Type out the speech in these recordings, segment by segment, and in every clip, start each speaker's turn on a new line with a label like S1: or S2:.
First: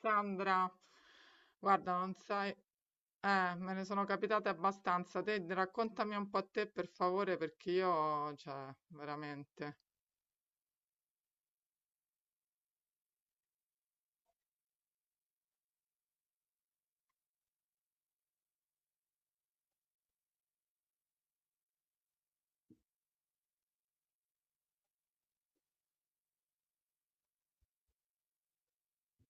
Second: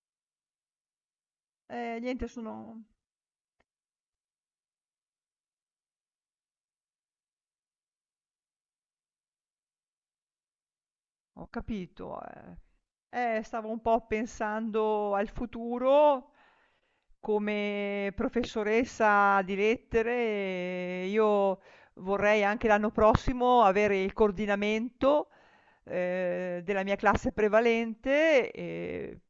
S1: Sandra, guarda, non
S2: Niente
S1: sai,
S2: sono
S1: me ne sono capitate abbastanza. Te raccontami un po' a te per favore, perché io, cioè, veramente.
S2: Ho capito, eh. Stavo un po' pensando al futuro. Come professoressa di lettere, io vorrei anche l'anno prossimo avere il coordinamento, della mia classe prevalente e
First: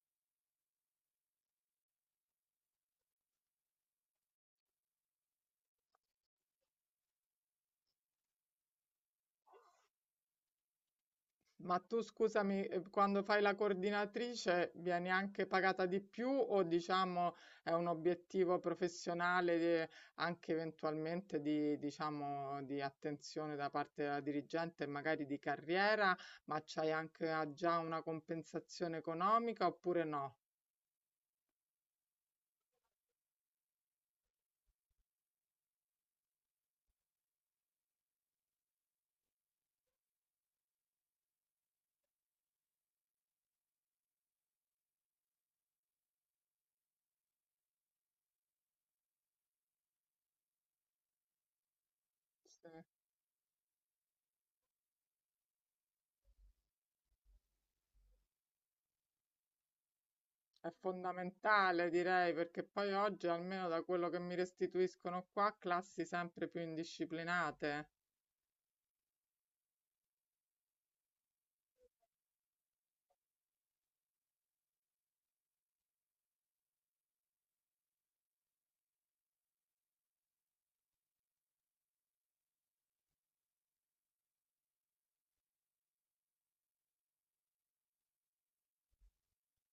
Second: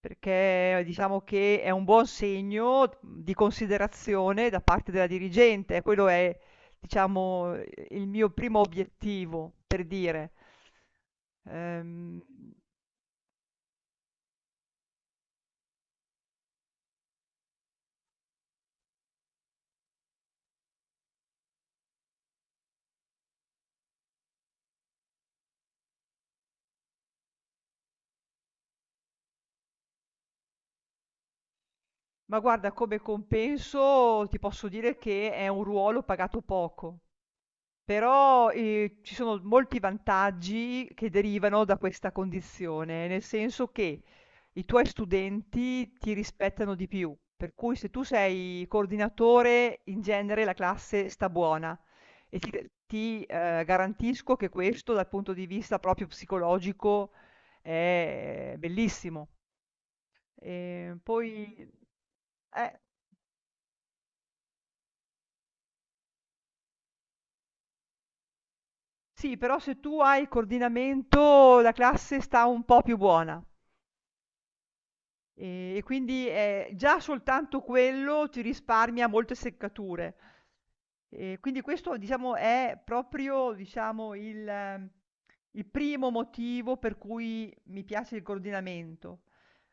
S2: perché diciamo che è un buon segno di considerazione da parte della dirigente. Quello è, diciamo, il mio primo obiettivo, per dire.
S1: Ma tu
S2: Ehm,
S1: scusami, quando fai la coordinatrice vieni anche pagata di più o diciamo è un obiettivo professionale de- anche eventualmente di, diciamo, di attenzione da parte della dirigente e magari di carriera, ma c'hai anche già una compensazione economica oppure no?
S2: ma guarda, come compenso ti posso dire che è un ruolo pagato poco. Però, ci sono molti vantaggi che derivano da questa condizione, nel senso che i tuoi studenti ti rispettano di più, per cui se tu sei coordinatore, in genere la classe sta buona e
S1: Sì.
S2: garantisco che questo dal punto di vista proprio psicologico è bellissimo.
S1: È
S2: Poi
S1: fondamentale, direi, perché
S2: eh,
S1: poi oggi, almeno da quello che mi restituiscono qua, classi sempre più indisciplinate,
S2: sì, però se tu hai coordinamento la classe sta un po' più buona. E quindi, già soltanto quello ti risparmia molte seccature. Quindi questo diciamo è proprio, diciamo, il primo motivo per cui mi piace il coordinamento,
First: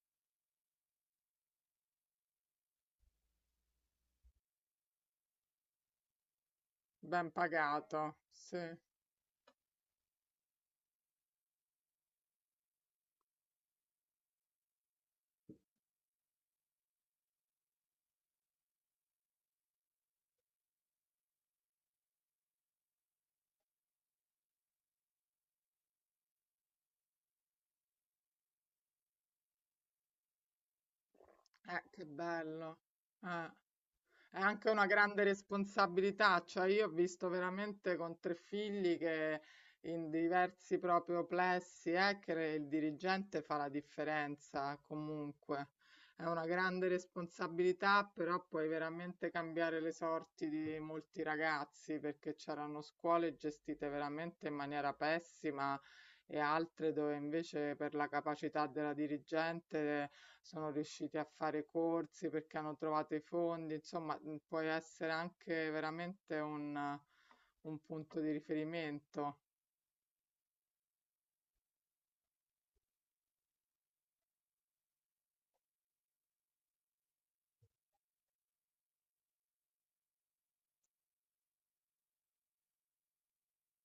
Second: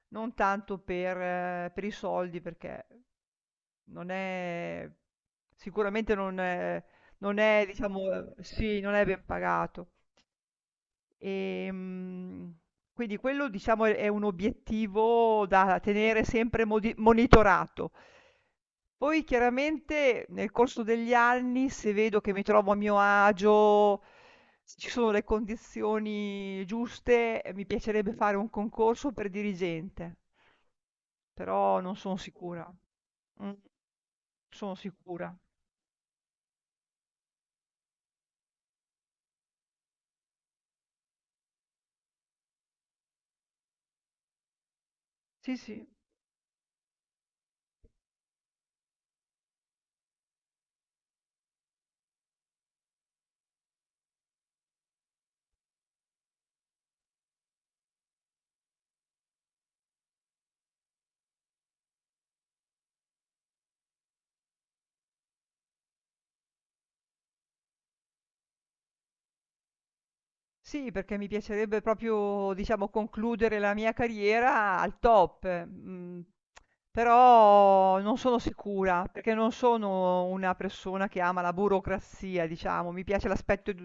S2: non tanto per i soldi perché non è sicuramente
S1: ben
S2: non è
S1: pagato.
S2: diciamo
S1: Sì,
S2: sì, non è ben pagato. Ehm, quindi quello diciamo è un obiettivo da tenere sempre modi monitorato. Poi chiaramente nel corso degli anni, se vedo che mi trovo a mio agio, se ci sono le condizioni giuste, mi piacerebbe fare un concorso per dirigente, però non
S1: che
S2: sono sicura.
S1: bello. Eh.
S2: Mm,
S1: È anche
S2: sono
S1: una grande
S2: sicura.
S1: responsabilità, cioè io ho visto veramente con tre figli che in diversi proprio plessi, che il dirigente fa la differenza
S2: Sì,
S1: comunque.
S2: sì.
S1: È una grande responsabilità, però puoi veramente cambiare le sorti di molti ragazzi perché c'erano scuole gestite veramente in maniera pessima e altre dove invece per la capacità della dirigente sono riusciti a fare corsi perché hanno trovato i fondi, insomma, puoi essere anche veramente un punto di riferimento.
S2: Sì, perché mi piacerebbe proprio, diciamo, concludere la mia carriera al top, mhmm, però non sono sicura, perché non sono una persona che ama la burocrazia, diciamo. Mi piace l'aspetto edu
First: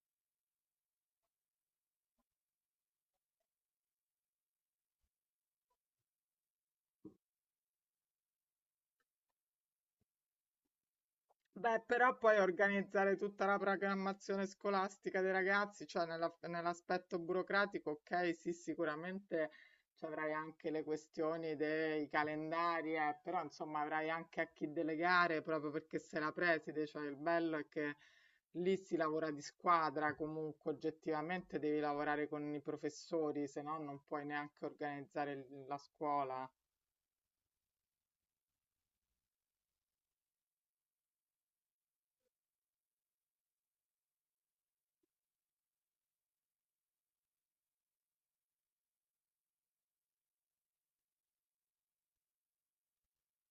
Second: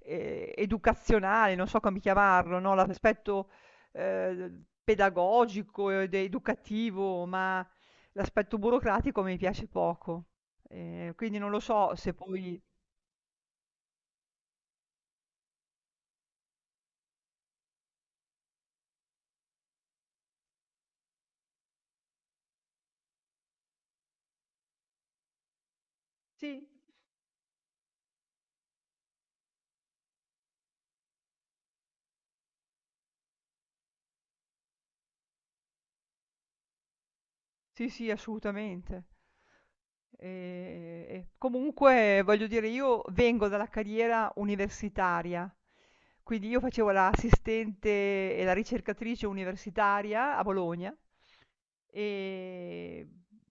S2: educazionale, non so come chiamarlo, no, l'aspetto, pedagogico ed educativo, ma l'aspetto burocratico mi piace poco. Quindi non lo
S1: Beh,
S2: so se
S1: però poi
S2: poi
S1: organizzare tutta la programmazione scolastica dei ragazzi, cioè nella- nell'aspetto burocratico, ok, sì, sicuramente ci avrai anche le questioni dei calendari, però insomma avrai anche a chi delegare proprio perché sei la
S2: sì.
S1: preside, cioè il bello è che lì si lavora di squadra, comunque oggettivamente devi lavorare con i professori, se no non puoi neanche organizzare l- la scuola.
S2: Sì, sì, assolutamente. E comunque voglio dire io vengo dalla carriera universitaria, quindi io facevo l'assistente e la ricercatrice universitaria a Bologna e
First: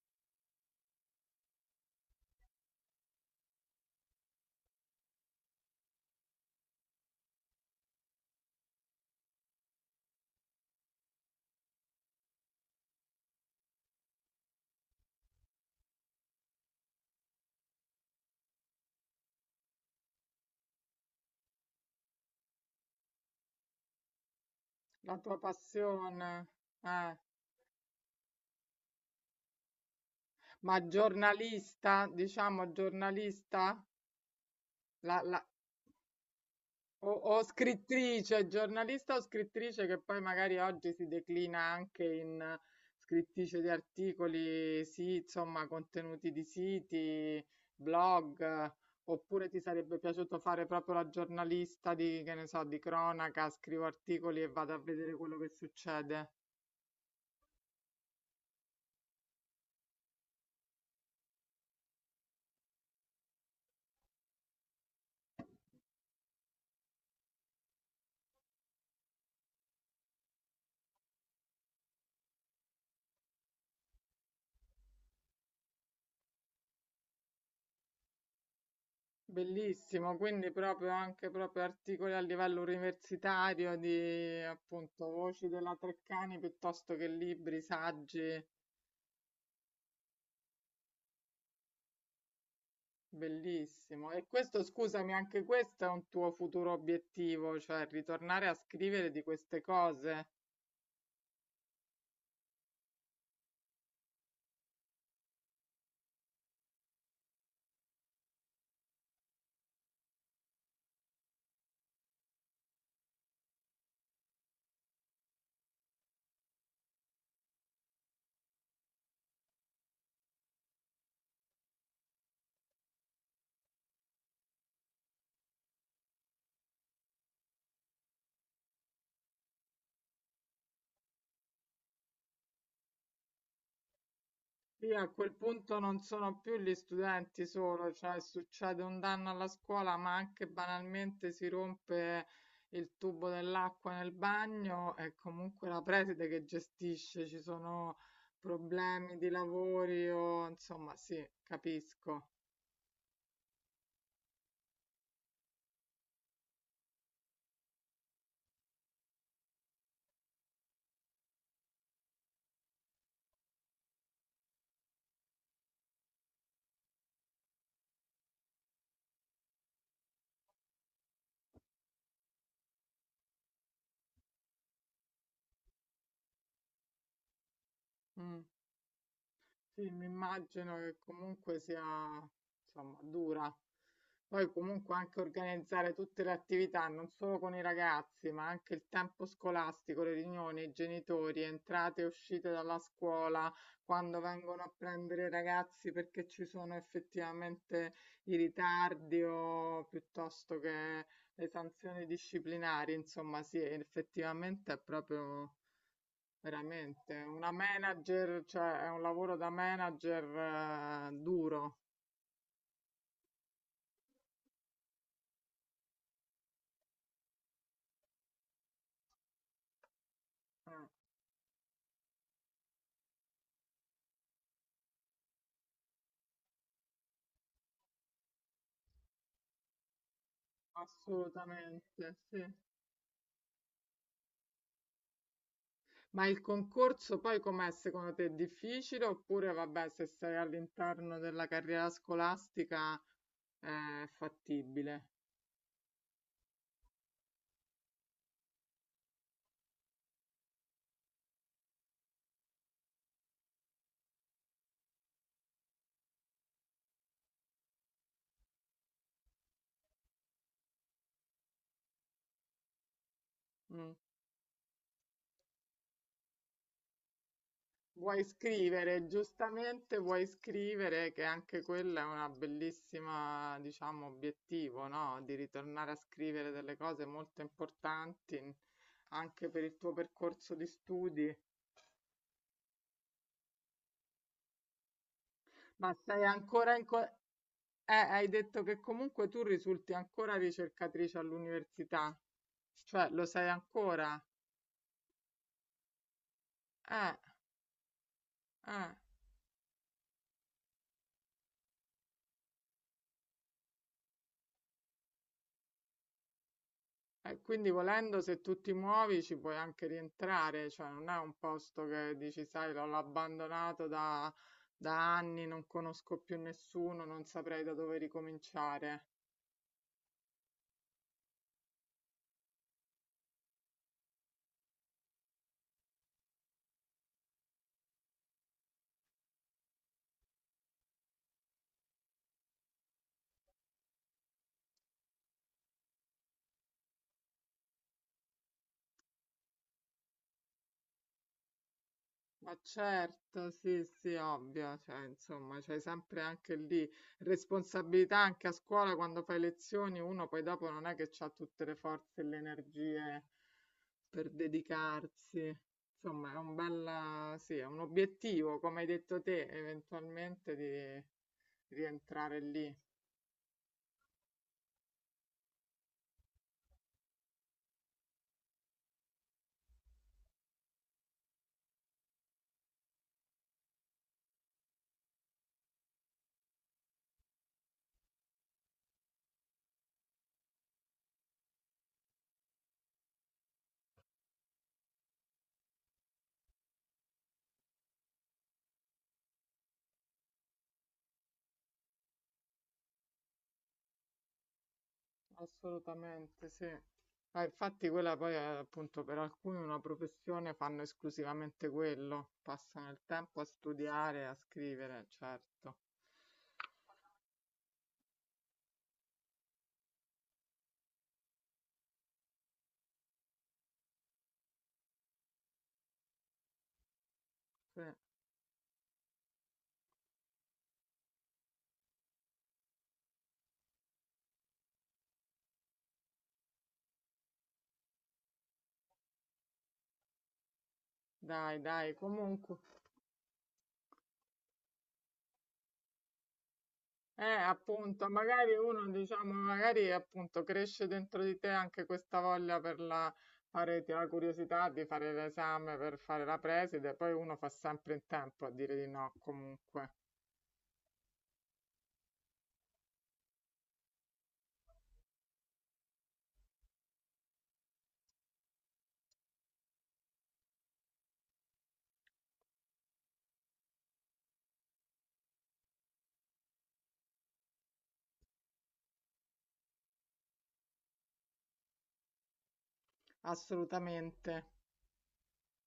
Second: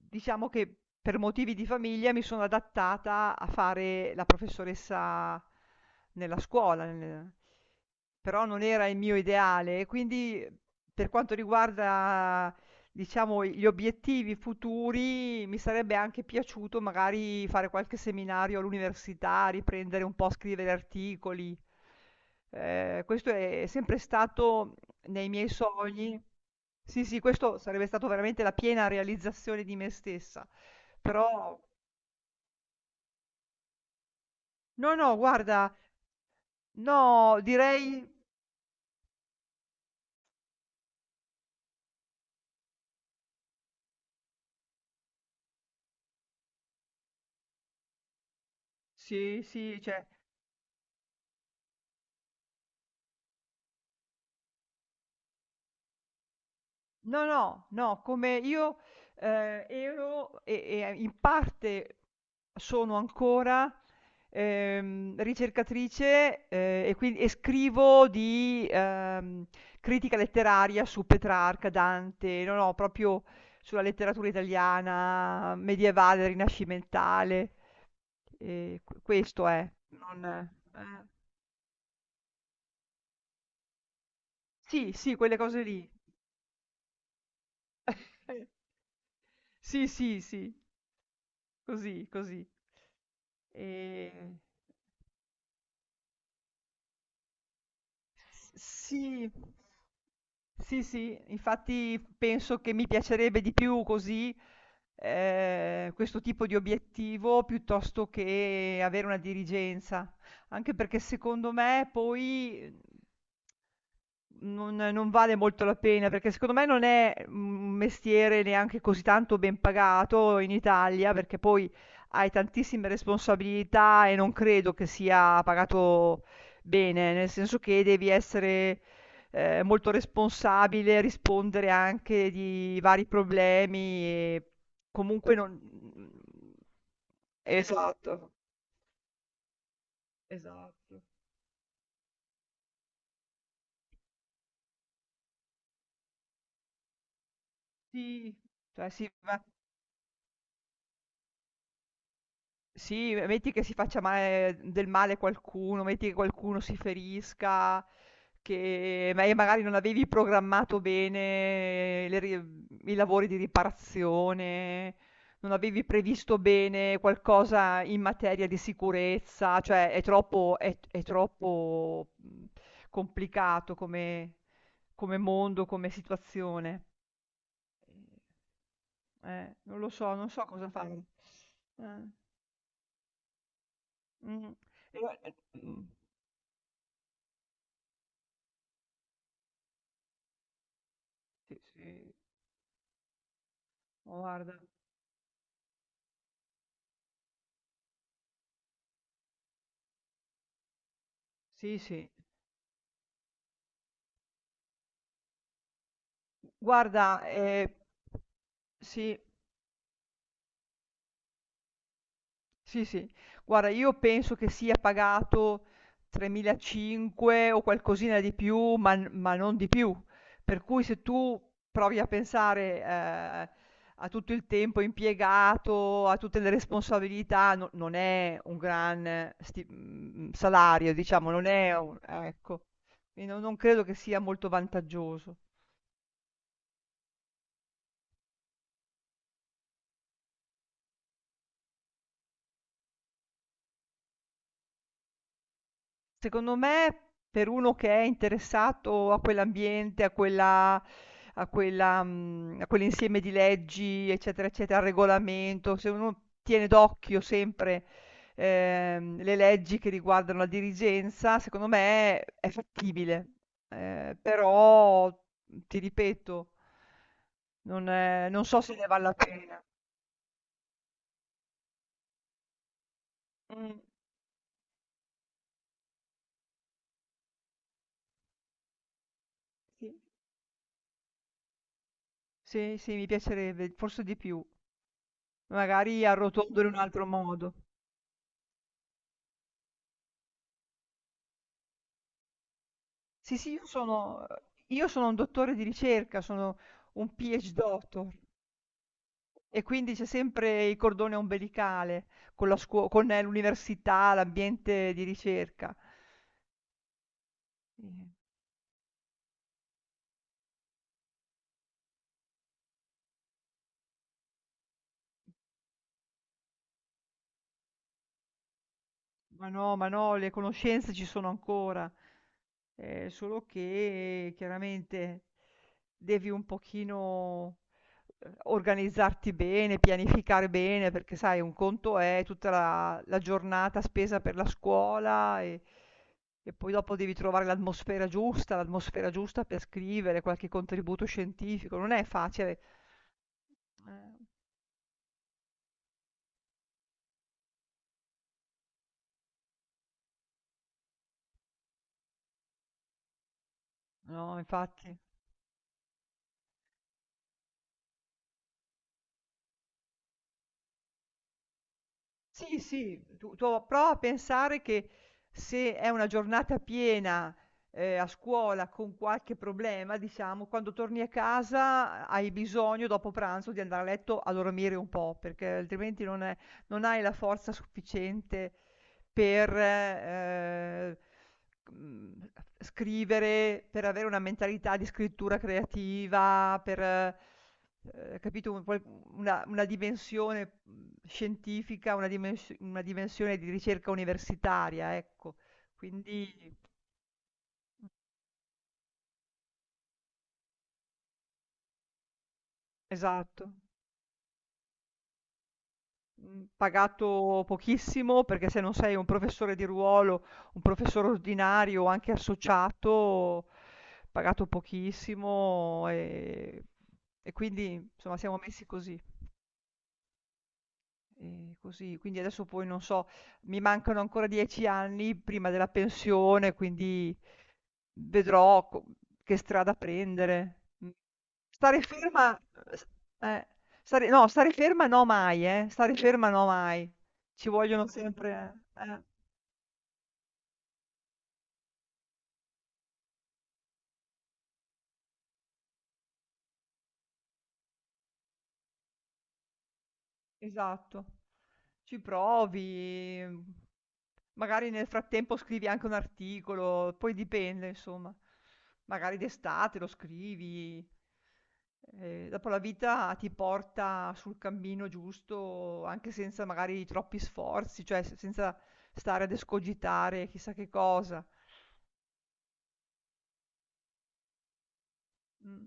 S2: diciamo che per motivi di famiglia mi sono adattata a fare la professoressa nella scuola, nel però non era il mio ideale, quindi per quanto riguarda diciamo gli obiettivi futuri, mi sarebbe anche piaciuto magari fare qualche seminario all'università, riprendere un po' a scrivere articoli. Questo è sempre stato
S1: La
S2: nei
S1: tua
S2: miei sogni.
S1: passione,
S2: Sì,
S1: eh.
S2: sì, questo sarebbe stato veramente la piena realizzazione di me stessa.
S1: Ma
S2: Però
S1: giornalista, diciamo giornalista,
S2: no, no,
S1: la- la-
S2: guarda, no,
S1: o
S2: direi
S1: scrittrice, giornalista o scrittrice che poi magari oggi si declina anche in scrittrice di articoli, sì, insomma, contenuti di siti, blog,
S2: sì,
S1: oppure ti
S2: sì,
S1: sarebbe
S2: cioè
S1: piaciuto fare proprio la giornalista di, che ne so, di cronaca, scrivo articoli e vado a vedere quello che succede.
S2: no, no, no, come io, ero e in parte sono ancora, ricercatrice, e scrivo di, critica letteraria su Petrarca, Dante, no, no, proprio sulla letteratura italiana medievale, rinascimentale, q questo è,
S1: Bellissimo,
S2: non
S1: quindi proprio anche proprio articoli a livello universitario di
S2: sì,
S1: appunto
S2: sì, quelle
S1: voci
S2: cose
S1: della
S2: lì.
S1: Treccani piuttosto che libri, saggi,
S2: Sì, sì, sì. Così, così. E...
S1: bellissimo. E questo, scusami, anche questo è un tuo futuro obiettivo, cioè ritornare a
S2: Sì.
S1: scrivere di queste cose.
S2: Sì, sì, infatti penso che mi piacerebbe di più così questo tipo di obiettivo piuttosto che avere una dirigenza, anche perché secondo me poi non vale molto la pena, perché secondo me non è un mestiere neanche così tanto ben pagato in Italia, perché poi hai tantissime responsabilità e non credo che sia pagato bene, nel senso che devi essere, molto responsabile, rispondere anche di vari problemi e
S1: Sì, a quel
S2: comunque non
S1: punto non
S2: mhmm,
S1: sono più gli studenti solo, cioè
S2: esatto,
S1: succede un danno alla scuola, ma anche
S2: esatto.
S1: banalmente si rompe il tubo dell'acqua nel bagno, è comunque la preside che gestisce, ci sono
S2: Sì, cioè sì,
S1: problemi di
S2: ma
S1: lavori o insomma, sì, capisco.
S2: sì, me metti che si faccia male qualcuno, metti che qualcuno si ferisca, e magari non avevi programmato bene i lavori di riparazione, non avevi previsto bene qualcosa in materia di sicurezza, cioè è troppo, è troppo, complicato come, come mondo, come situazione.
S1: Mm.
S2: Non
S1: Sì,
S2: lo
S1: mi
S2: so, non so cosa
S1: immagino che
S2: fare.
S1: comunque sia,
S2: Eh.
S1: insomma, dura.
S2: Mh.
S1: Poi comunque
S2: E gua
S1: anche
S2: e mh.
S1: organizzare tutte le attività, non solo con i ragazzi, ma anche il tempo scolastico, le riunioni, i genitori,
S2: Sì,
S1: entrate e
S2: sì.
S1: uscite dalla scuola, quando
S2: Guarda.
S1: vengono a prendere i ragazzi perché ci sono effettivamente i ritardi o piuttosto che le
S2: Sì,
S1: sanzioni
S2: sì.
S1: disciplinari, insomma, sì, effettivamente è proprio veramente.
S2: Guarda,
S1: Una manager, cioè è un
S2: sì.
S1: lavoro da manager duro,
S2: Sì, sì. Guarda, io penso che sia pagato 3.500 o qualcosina di più, ma, ma non di più. Per cui
S1: eh,
S2: se tu provi a pensare, a tutto il tempo impiegato, a tutte le responsabilità, non è un gran salario, diciamo, non è un-
S1: assolutamente, sì.
S2: ecco. Quindi non credo che sia molto vantaggioso.
S1: Ma il concorso poi com'è secondo te? È difficile oppure vabbè, se sei all'interno della carriera scolastica è fattibile?
S2: Secondo me, per uno che è interessato a quell'ambiente, a quella mhmm, a quell'insieme di leggi, eccetera, eccetera, al regolamento, se uno tiene d'occhio sempre, le leggi che riguardano la dirigenza, secondo me è fattibile.
S1: Mm.
S2: Però, mhmm, ti ripeto
S1: Vuoi
S2: non so se ne val
S1: scrivere,
S2: la pena.
S1: giustamente vuoi scrivere che anche quella è una bellissima,
S2: Mh,
S1: diciamo, obiettivo, no? Di ritornare a scrivere delle cose molto importanti in- anche per il tuo
S2: sì.
S1: percorso di studi.
S2: Sì, sì, mi piacerebbe, forse di più.
S1: Ma
S2: Magari
S1: sei
S2: arrotondolo
S1: ancora
S2: in un
S1: in... co-
S2: altro modo.
S1: hai detto che comunque tu risulti ancora ricercatrice all'università, cioè lo
S2: Sì,
S1: sei
S2: sì,
S1: ancora?
S2: io sono un dottore di ricerca, sono
S1: Eh,
S2: un PhD doctor
S1: eh.
S2: e quindi c'è sempre il cordone ombelicale con l'università, l'ambiente di ricerca.
S1: Quindi
S2: Eh,
S1: volendo, se tu ti muovi ci puoi anche rientrare, cioè non è un posto che dici, sai, l'ho abbandonato da, da anni, non conosco più nessuno, non saprei da dove ricominciare.
S2: Ma no, ma no, le conoscenze ci sono ancora, solo che chiaramente devi un pochino organizzarti bene, pianificare bene, perché sai, un conto è tutta la giornata spesa per la scuola e poi dopo devi trovare l'atmosfera giusta per scrivere qualche contributo scientifico, non è
S1: Ma
S2: facile.
S1: certo, sì, sì,
S2: Eh,
S1: ovvio, cioè, insomma, c'hai sempre anche lì responsabilità anche a scuola quando fai lezioni, uno poi dopo non è che ha tutte le forze e le energie per
S2: no, infatti.
S1: dedicarsi. Insomma, è un bella, sì, è un obiettivo, come hai detto te, eventualmente di rientrare
S2: Sì,
S1: lì.
S2: sì, tu prova a pensare che se è una giornata piena, a scuola con qualche problema, diciamo, quando torni a casa hai bisogno dopo pranzo di andare a letto a dormire un po', perché altrimenti non è non hai la forza sufficiente per, mhmm, scrivere, per avere una mentalità di scrittura creativa, per capito, un qual una dimensione, mhmm, scientifica, una dimensione di ricerca universitaria, ecco. Quindi
S1: Assolutamente sì. Ah, infatti quella poi è appunto per alcuni una professione, fanno esclusivamente quello, passano il tempo a
S2: esatto,
S1: studiare, a scrivere, certo.
S2: mhmm, pagato pochissimo, perché se non sei un professore di ruolo, un professore ordinario o anche associato, pagato pochissimo, e quindi
S1: Sì.
S2: insomma siamo messi così. Così. Quindi adesso poi non so, mi mancano ancora 10 anni prima della pensione, quindi vedrò co che strada prendere. Mh.
S1: Dai,
S2: Stare
S1: dai,
S2: ferma
S1: comunque,
S2: s eh, stare no, stare ferma no mai, stare ferma no mai. Ci vogliono
S1: appunto, magari
S2: sempre.
S1: uno,
S2: Eh.
S1: diciamo, magari appunto cresce dentro di te anche questa voglia per la, fare, ti- la curiosità di fare l'esame per fare la preside, poi uno fa sempre in tempo a dire di no, comunque.
S2: Esatto. Ci provi, mhmm, magari nel frattempo scrivi anche un articolo, poi dipende insomma. Magari d'estate lo scrivi. Dopo la vita ti porta sul cammino giusto anche senza magari troppi sforzi, cioè se senza stare ad escogitare chissà che cosa.
S1: Assolutamente.
S2: Mh.